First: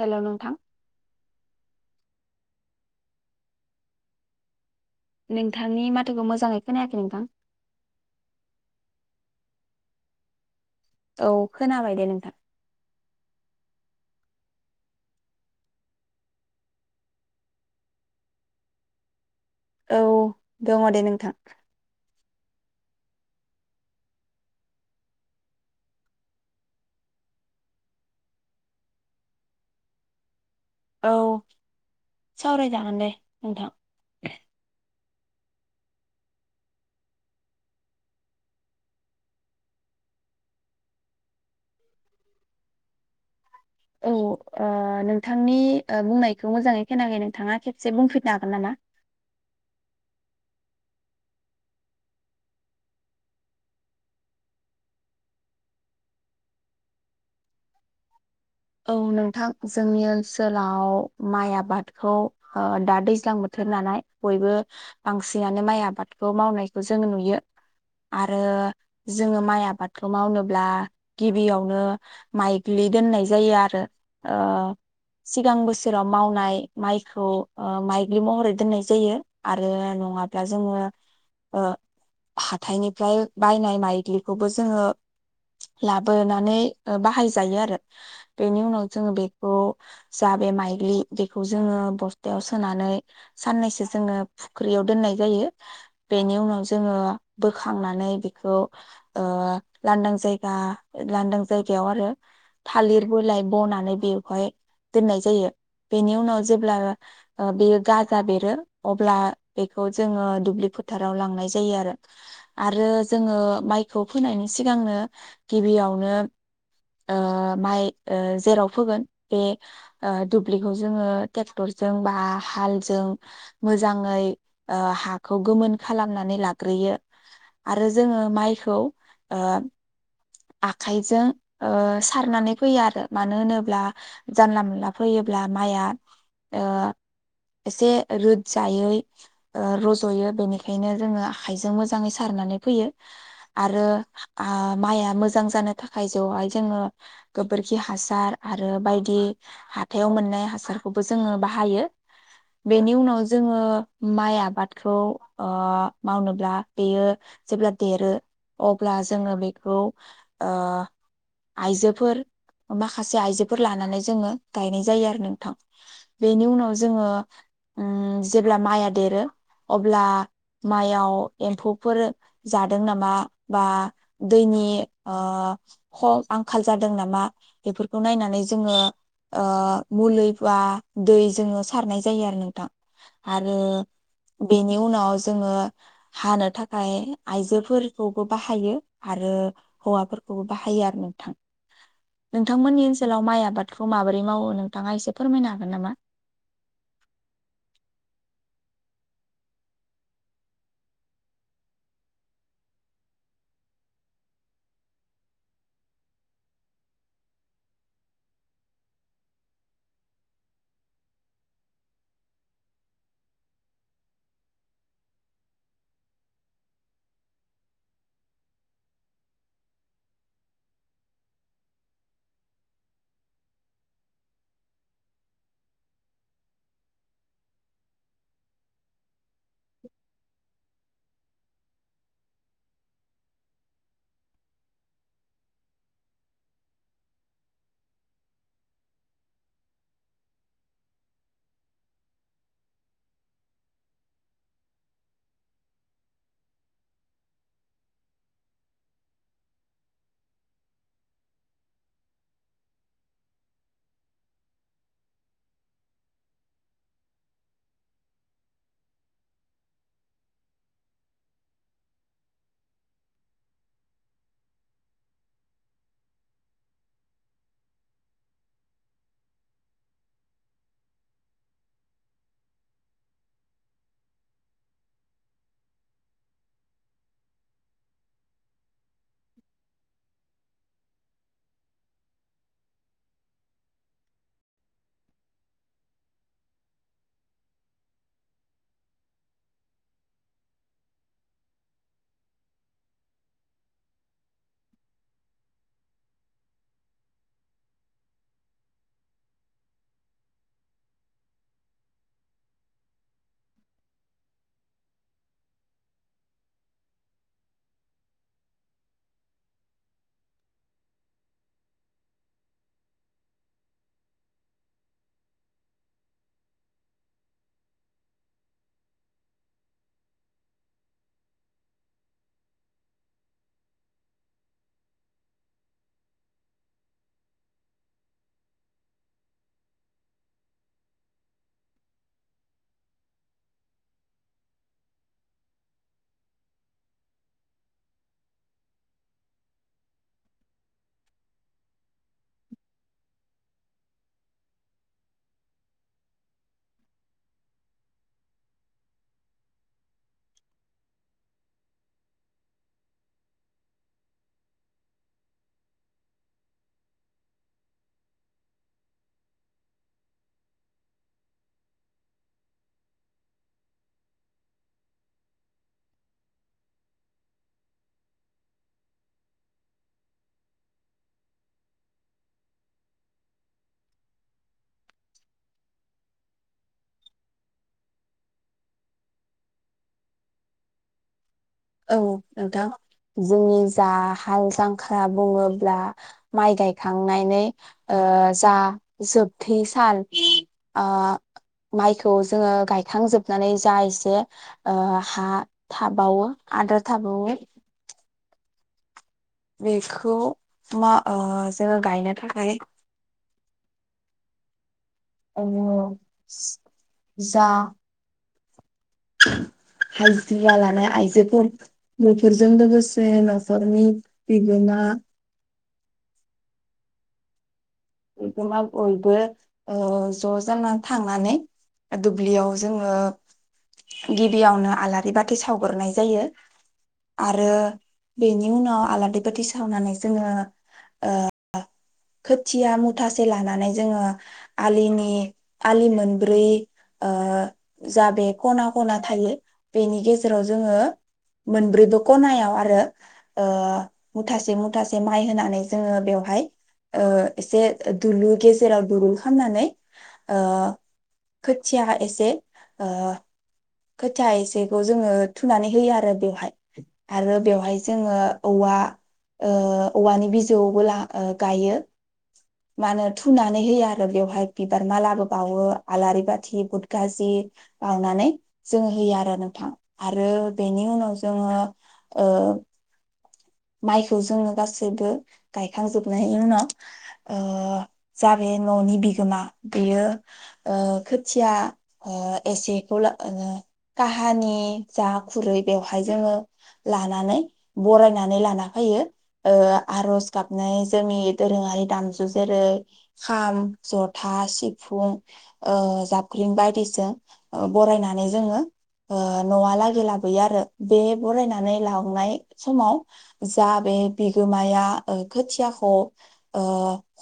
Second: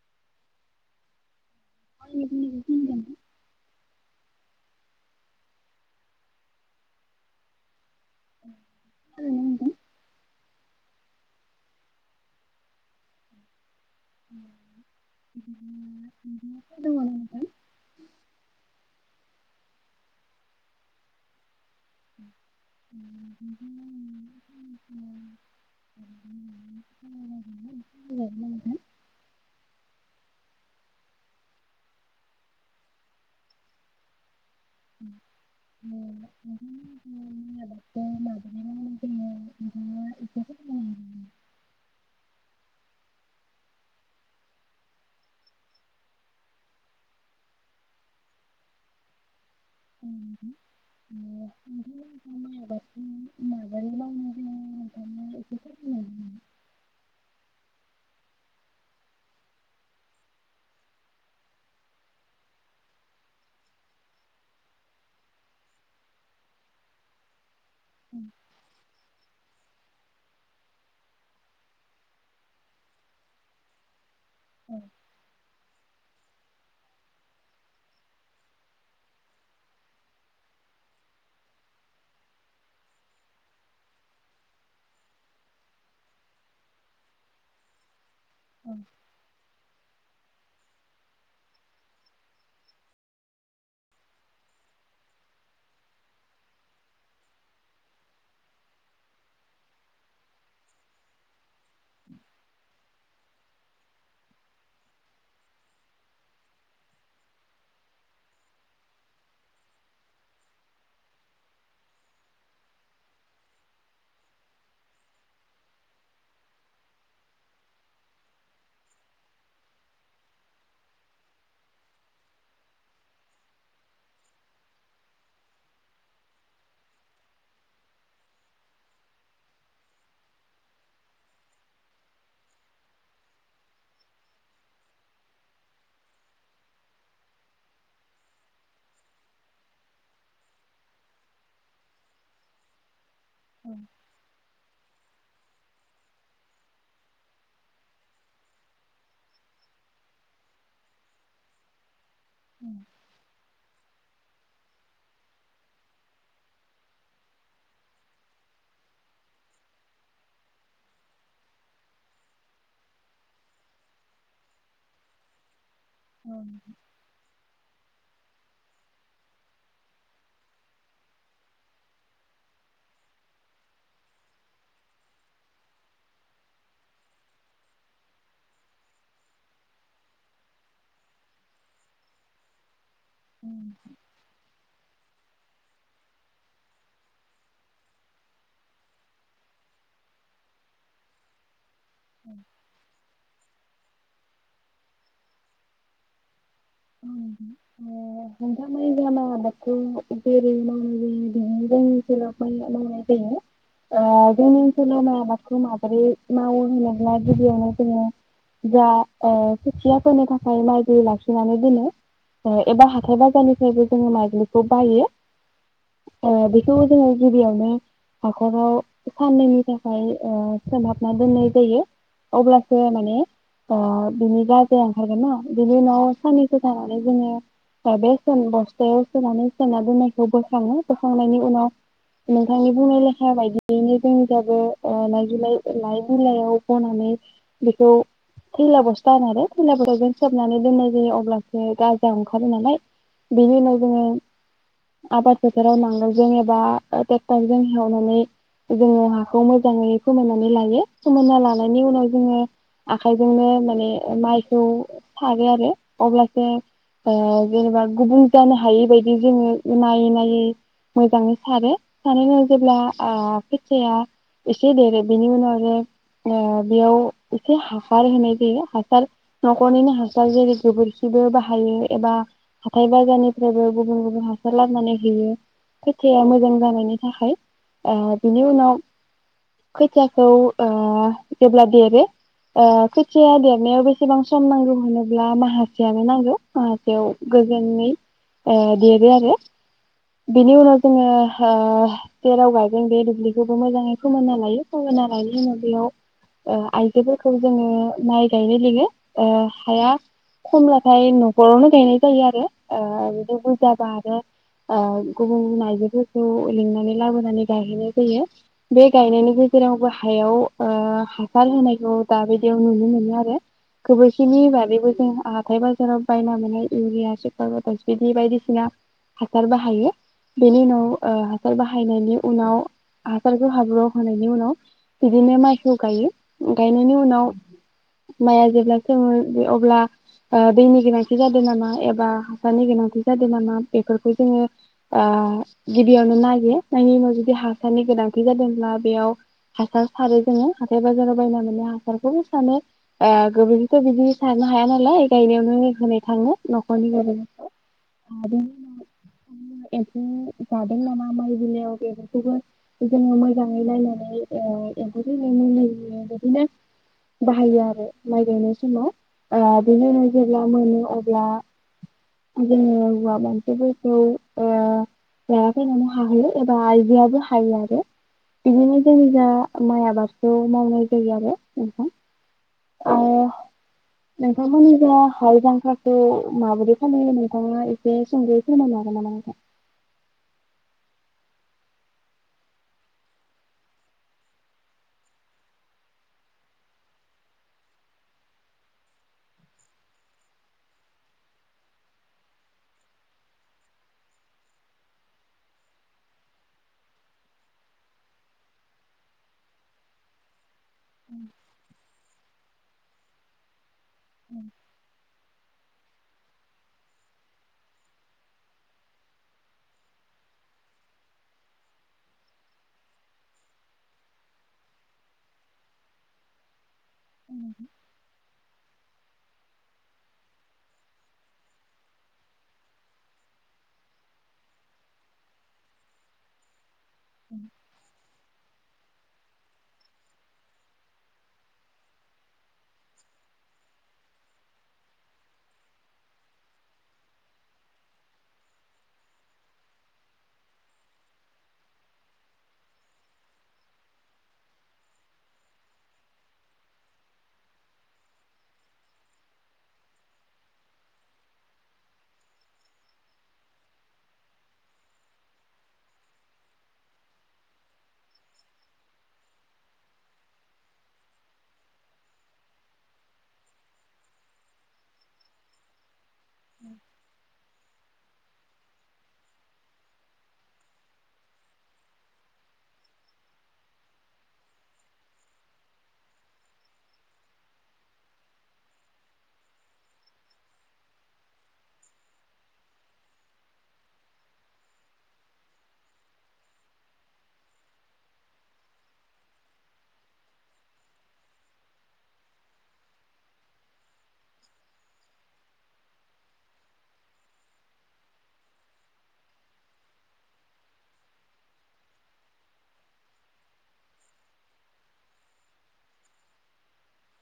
Hello नोंथां [unintelligible] नोंथांनि माथोखौ मोजाङै खोनायाखै नोंथां [unintelligible] औ खोनाबाय दे नोंथां [unintelligible] औ दङ दे नोंथां [inaudible] औ सावरायजागोन दे नोंथां [unintelligible] औ नोंथांनि ओ बुंनायखौ मोजाङै खोनाखै नोंथाङा खेबसे बुंफिनो हागोन नामा [inaudible] औ नोंथां जोंनि ओनसोलाव माइ आबादखौ ओ दा दैज्लां बोथोर नालाय बयबो बांसिनानो माइ आबादखौ मावनायखौ जों नुयो आरो जोङो माइ आबादखौ मावनोब्ला गिबियावनो माइग्लि दोननाय जायो आरो ओ सिगां बोसोर राव मावनाय माइखौ ओ माइग्लि महरै दोननाय जायो आरो नङाब्ला जोङो ओ हाथायनिफ्राय बायनाय माइग्लिखौबो जोङो लाबोनानै बाहायजायो आरो बेनि उनाव जोङो बेखौ जा बे माइग्लि बेखौ जोङो बस्थायाव सोनानै साननैसो जोङो फुख्रियाव दोननाय जायो बेनि उनाव जोङो बोखांनानै बेखौ ओ लांदां जायगा लांदां जायगायाव आरो थालिर बलााय बनानै बेवहाय दोननाय जायो बेनि उनाव जेब्ला बेयो गाजा बेरो अब्ला बेखौ जोङो दुब्लि फोथाराव लांनाय जायो आरो आरो जोङो माइखौ फोनायनि सिगांनो गिबियावनो माइ ओ जेराव फोगोन बे ओ दुब्लिखौ जोङो ट्रेक्टरजों बा हालजों मोजाङै ओ हाखौ गोमोन खालामनानै लाग्रोयो आरो जोङो माइखौ ओ आखाइजों ओ सारनानै फैयो आरो मानो होनोब्ला जानला मोनला फैयोब्ला माइआ ओ एसे रोदजायै रज'यो बेनिखायनो जोङो आखाइजों मोजाङै सारनानै फैयो आरो आ माइआ मोजां जानो थाखाय जेहाय जोङो गोबोरखि हासार आरो बायदि हाथायाव मोननाय हासारखौबो जोङो बाहायो बेनि उनाव जोङो माइ आबादखौ ओ मावनोब्ला बेयो जेब्ला देरो अब्ला जोङो बे खौ ओ आइजोफोर माखासे आइजोफोर लानानै जोङो गायनाय जायो आरो नोंथां बेनि उनाव जोङो उम जेब्ला माइआ देरो अब्ला माइयाव एम्फौफोर जादों नामा बा दैनि ओ ख आंखाल जादों नामा बेफोरखौ नायनानै जोङो ओ मुलि बा दै जोङो सारनाय जायो आरो नोंथां आरो नोंथां? बेनि उनाव जोङो हानो थाखाय आयजोफोरखौबो बाहायो आरो हौवाफोरखौबो बाहायो आरो नोंथां नोंथांमोननि ओनसोलाव माइ आबाद खौ माबोरै मावो नोंथाङा एसे फोरमायनो हागोन नामा [unintelligible] मावनाय जायो बेायनो जोंनि ओनसोलाव मावनाय जायो जोंनि ओनसोलाव माइ आबादखौ माबोरै मावो होनोब्ला गिबियावनो जोङो जा खोथियाफोरनि थाखाय माइ दैै लाखिनानै एबा हाथाय बाजारनिफ्रायबो जोङो माइज्लिखौ बायो ओ बेखौ जोङो गिबियावनो हाखराव साननैनि थाखाय ओ सोमहाबना दोननाय जायो अब्लासो माने बिनि गाजाया ओंखारगोन ना बिनि उनाव साननै सजानानै जोङो बे बस्थायाव सोनानै सोना दोननायखौ बोखाङो बोखांनायनि उनाव नोंथांनि बुंनाय लेखा बायदियैनो जों दाबो लाइजौलाइ लाइ बिलइयाव बनानै बेखौ थैला बस्था होन आरो थैला बस्थाव जों सोबनानै दोननाय जायो अब्ला गाजा ओंखारो नालाय बेनि उनाव जोङो आबाद फोथाराव नांगोलजों एबा ट्रेक्टरजों एवनानै जोङो हाखौ मोजाङै फोमोननानै लायो फोमोनना लानायनि उनाव जोङो आखाइजोंनो माने माइखौ सारो आरो अब्ला ओ जेनेबा गुबुं जानो हायै बायदि जोङो नायै नायै मोजाङै सारो सारै सारै जेब्ला ओ खोथिाया एसे देरो बेनि उनाव आरो ओ बेयाव एसे हासार होनाय जायो हासार न'खरनिनो हासार जेरै गोबोरखि बो बाहायो एबा हाथाय बाजारनिफ्रायबो गुबुन गुबुन हासार लाबोनानै होयो खोथिाया मोजां जानायनि थाखाय ओ बिनि उनाव खोथियाखौ ओ जेब्ला देरो ओ खोथिाया देरनायाव बेसेबां सम नांगौ होनोब्ला मा स मोनसेयानो नांगौ ओ बेयाव गोजोनै ओ देरो आरो बेनि उनाव जोङो ओ जेराव गायोन बे दुब्लिखौबो मोजाङै फोमोनना लायो फोमोनना लायनि उनाव बेयाव ओ आइजोफोरखौ जोङो माइ गायनो लिङो ओ हाया खमब्लाथाय न'खरावनो गायनाय जायो आरो ओ बिदि बुरजाबा आरो ओ गुबुन आइजफोरखौ लिंनानै लाबोनानै गायहैनाय जायो बे गायनायनि गेजेरावबो हायाव ओ हासार होनायखौ दा बायदियाव नुनो मोनो आरो गोबोरखिनि बादैबो जोंहा हाथाय बाजाराव बायना मोननाय इउरिया सुपारटास बिदि बायदिसिना हासार बाहायो बेनि उनाव ओ हासार बाहायनायनि उनाव हासारखौ हाब्र' होनायनि उनाव बिदिनो माइखौ गायो गायनायनि उनाव माइआ जेब्ला सोमो अब्ला ओ दैनि गोनांथि जादों नामा एबा हासारनि गोनांथि जादों नामा बेफोरखौ जोङो ओ गिबियावनो नायो नायनायनि उनाव जुदि हासारनि गोनांथि जादोंब्ला बेयाव हासार सारो जोङो हाथाय बाजाराव बायना मोननाय हासारखौबो सारो ओ गोबोरखौथ' बिदि सारनो हाया नालाय गायनायावनो होनाय थाङो न'खरनि गेजेराव ओ बेनि उनाव एम्फौ जादों नामा माइ बिनायाव बेफोरखौबो जोङो मोजाङै नायनानै ओ एम्फौखौ थैनायनि मुलि बिदिनो बाहायो आरो माइ गायनाय समाव आ बिदिनो जेब्ला मोनो अब्ला जोङो हौवा मानसिफोरखौ ओ लाना फैनानै हाहैयो एबा आइजोआबो हायो आरो बिदिनो जों जा माइ आबादखौ मावनाय जायो आरो नों थां ओ नों थांमोननि जा हाल जांख्लाखौ माबोरै खालामनाय नोंथाङा एसे सुंदयै फोरमायनो हागोन नामा नोंथां औ नोंथां जोंनि जा हाल जांखाला बुङोब्ला माइ गायखांनानै ओ जा जोबथै सान ओ माइखौ जोङो गायखांजोबनानै जा एसे ओ हा थाबावो आद्रा थाबावो बेखौ मा ओ जोङो गायनो थाखाय उम ओ जा हाजिरा लानाय आइजोफोर बेफोरजों लोगोसे न'खरनि बिगोमा ओ नोंथां बयबो ज' जानानै थांनानै दुब्लियाव जोङो गिबियावनो आलारि बाथि सावगोरनाय जायो आरो बे नि उनाव आलारि बाथि सावनानै जोङो ओ खोथिया मुथासे लानानै जोङो आलिनि आलि मोनब्रै ओ जा बे खना खना थायो बेनि गेजेराव जोङो मोनब्रैबो खनायाव आरो ओ मुथासे मुथासे माइ होनानै जोङो बेवहाय ओ एसे दुलु गेजेराव दुलुर खालामनानै ओ खोथिया एसे ओ खोथिया एसेखौ जोङो थुनानै होयो आरो बेवहाय आरो बेवहाय जोङो औवा ओ औवानि बिजौबो ला गायो मानो थुनानै होयो आरो बेयावहाय बिबार मालाबो बावो आलारि बाथि बुद गाजि बावनानै जोङो होयो आरो नोंथां आरो बेनि उनाव जोङो ओ माइखौ जोङो गासैबो गायखांजोबनायनि उनाव ओ जा बे न'नि बिगोमा बेयो ओ खोथिया ओ एसेखौ काहानि जा खुरै बेवहाय जोङो लानानै बराय बोनानै लाना फैयो आरज गाबनाय जोंनि दोरोङारि दामजु जेरै खाम, जथा, सिफुं ओ जाबख्रिं बायदिजों ओ बरायनानै जोङो ओ न'आ लागि लाबोयो आरो बे बरायनानै लांनाय समाव जा बे बिगोमाया ओ खोथियाखौ ओ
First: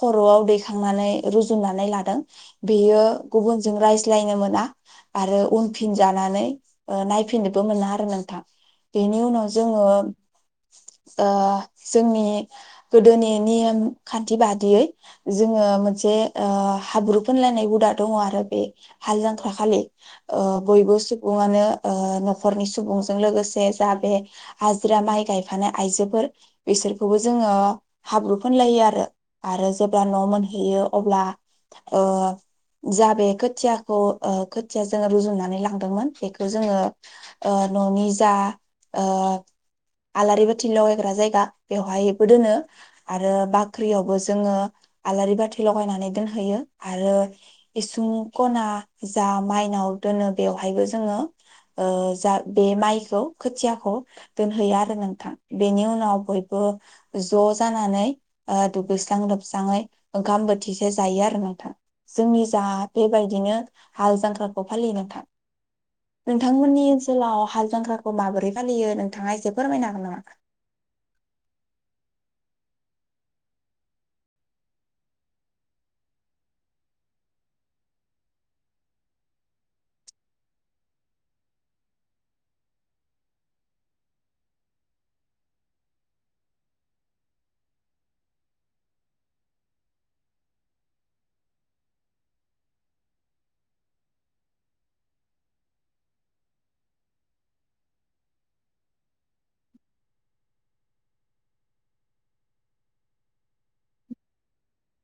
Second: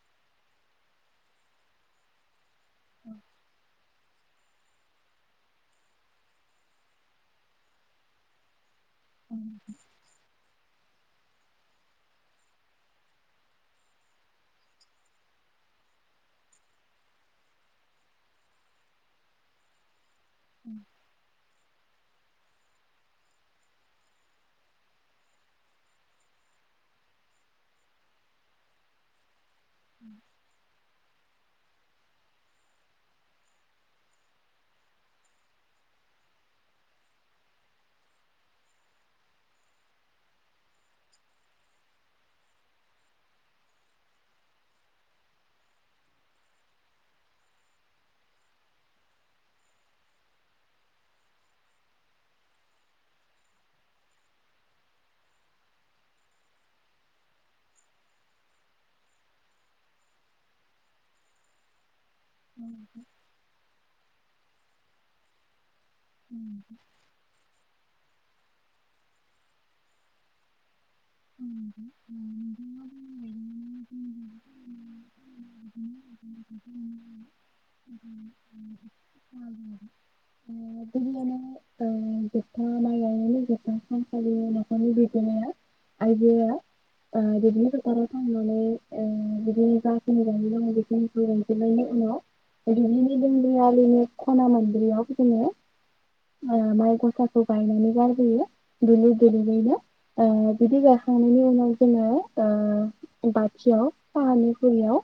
खर'आव दैखांनानै रुजुननानै लादों। बेयो गुबुनजों राय ज्लायनो मोना आरो उनफिनजानानै ओ नायफिननोबो मोना आरो नोंथां बेनि उनाव जोङो ओ जोंनि गोदोनि नियम खानथि बादियै जोङो मोनसे ओ हाब्रु फुनलायनाय हुदा दङ आरो बे हाल जांख्राखालि ओ बयबो सुबुङानो ओ न'खरनि सुबुंजों लोगोसे जा बे हाजिरा माइ गाय फानाय आइजोफोर बिसोरखौबो जोङो हाब्रु फोनलायो आरो। आरो जेब्ला न' मोनहैयो। अब्ला ओ जा बे खोथियाखौ ओ खोथिया जोङो रुजुननानै लांदोंमोन बेखौ जोङो ओ न'नि जा ओ आलारि बाथि लगायग्रा जायगा बेवहायबो दोनो आरो बाख्रियावबो जोङो आलारि बाथि लगायनानै दोनहैयो आरो इसुं खना जा माइनाव दोनो बेवहायबो जोङो ओ जा बे माइखौ खोथियाखौ दोनहैयो आरो। नोंथां बेनि उनाव बयबो ज' जानानै ओ दुगैस्रां लोबस्राङै ओंखाम बोथिसे जायो आरो नोंथां। जोंनि जा बेबायदिनो हाल जां फोरखौ फालियो नोंथां नोंथांमोननि ओनसोलाव हाल जांख्राखौ माबोरै फलियो नोंथाङा एसे फोरमायनो हागोन नामा [inaudible] बिदिनो जोबथा माइ गायनायनि जोबथा सानसालि न'खरनि दैदेननाया आइजोआ ओ दैदनो फोथाराव थांनानै ओ बिदिनो जा जे गाय बेनिखौ गायजोबनायनि उनाव ददिलिनि दोंबयालिनि खना मोनब्रैयाव जोङो ओ माइ गसाखौ गायनानै गारबोोयो दुबलि गलैनो ओ बिदै गायखांनायनि उनाव जोङो ओ बाथियाव सानि रियाव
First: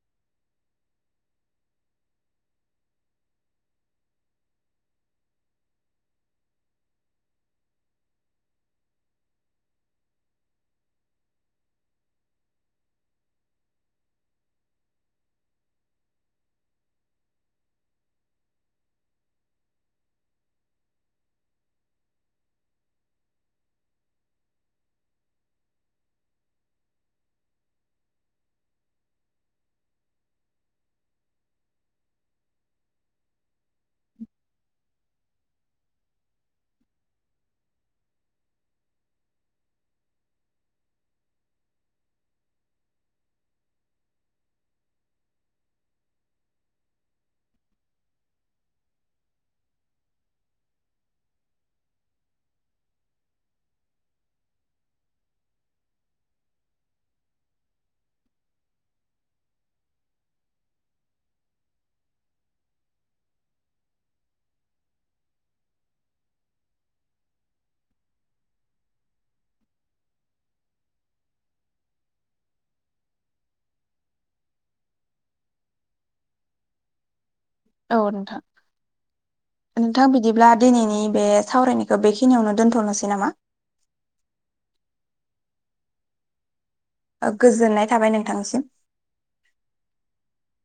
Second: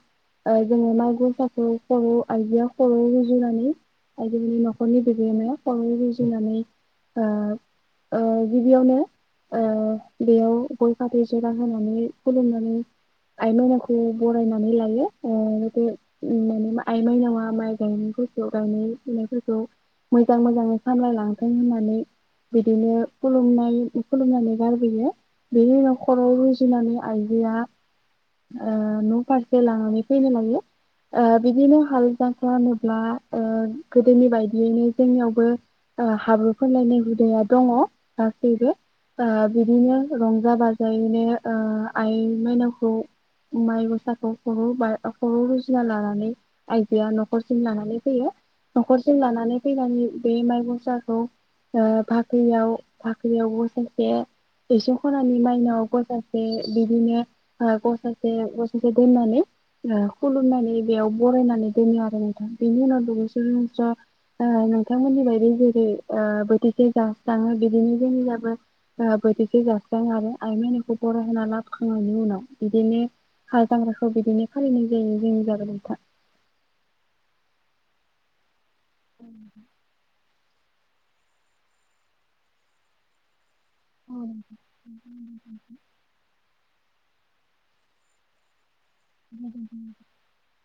ओ जोङो माइ गुरसाखौ खर' आइजोआ खर' रुजुनानै आइजोफोरनि न'खरनि बिगोमाया खर' रुजुनानै ओ ओ गिबियावनो ओ बेयाव गय फाथै जिरा होनानै खुलुमनानै आइ माइनावखौ बरायनानै लायो ओ बे माने आइ माइनावा माइ गायनायफोरखौ गायनाय फुनायफोरखौ मोजां मोजाङै सामलाय लांफा होनानै बिदिनो खुुमनाय खुलुमनानै गारबोयो बेनि उनाव‌ खराव रुजुनानै ओ आइजोआ न' फारसे लानानै फैनो लायो ओ बिदिनो ओ हाल जांख्रा होनोब्ला ओ गोदोनि बायदियैनो जोंनियावबो ओ हाब्रु फानलायनाय हुदाया दङ गासैबो ओ बिदिनो रंजा बाजायैनो ओ आइ माइनावखौ माइ खर' बा खर' रुजुना लानानै आइजोआ न'खरसिम लानानै फैयो न'खरसिम लानानै फैनानै बे माइ गसाखौ ओ भाख्रियाव भाख्रियाव गसासे एसिं खनानि माइनावाव गसासे बिदिनो ओ गसासे से दोननानै ओ खुलुमनानै बेयाव बरायनानै दोनो आरो नोंथां बेनि उनाव दगैसस' ओ नोंथांमोननि बायदि जेरै ओ बोथिसे जास्राङो बिदिनो जोंनि जाबो ओ बोथिसे जास्राङो आरो आइ माइनावखौ बरायहा लाबोखांनायनि उनाव बिदिनो हाल जांग्राखौ बिदिनो फालिनाय जायो जोंनिजाबो नोंथां। अ नोंथां नोंथां बिदि बिदिब्ला दिनैनि बे सावरायनायखौ बेखिनियावनो दोन्थ'नोसै नामा औ गोजोननाय थाबाय नोंथांसिम [inaudible]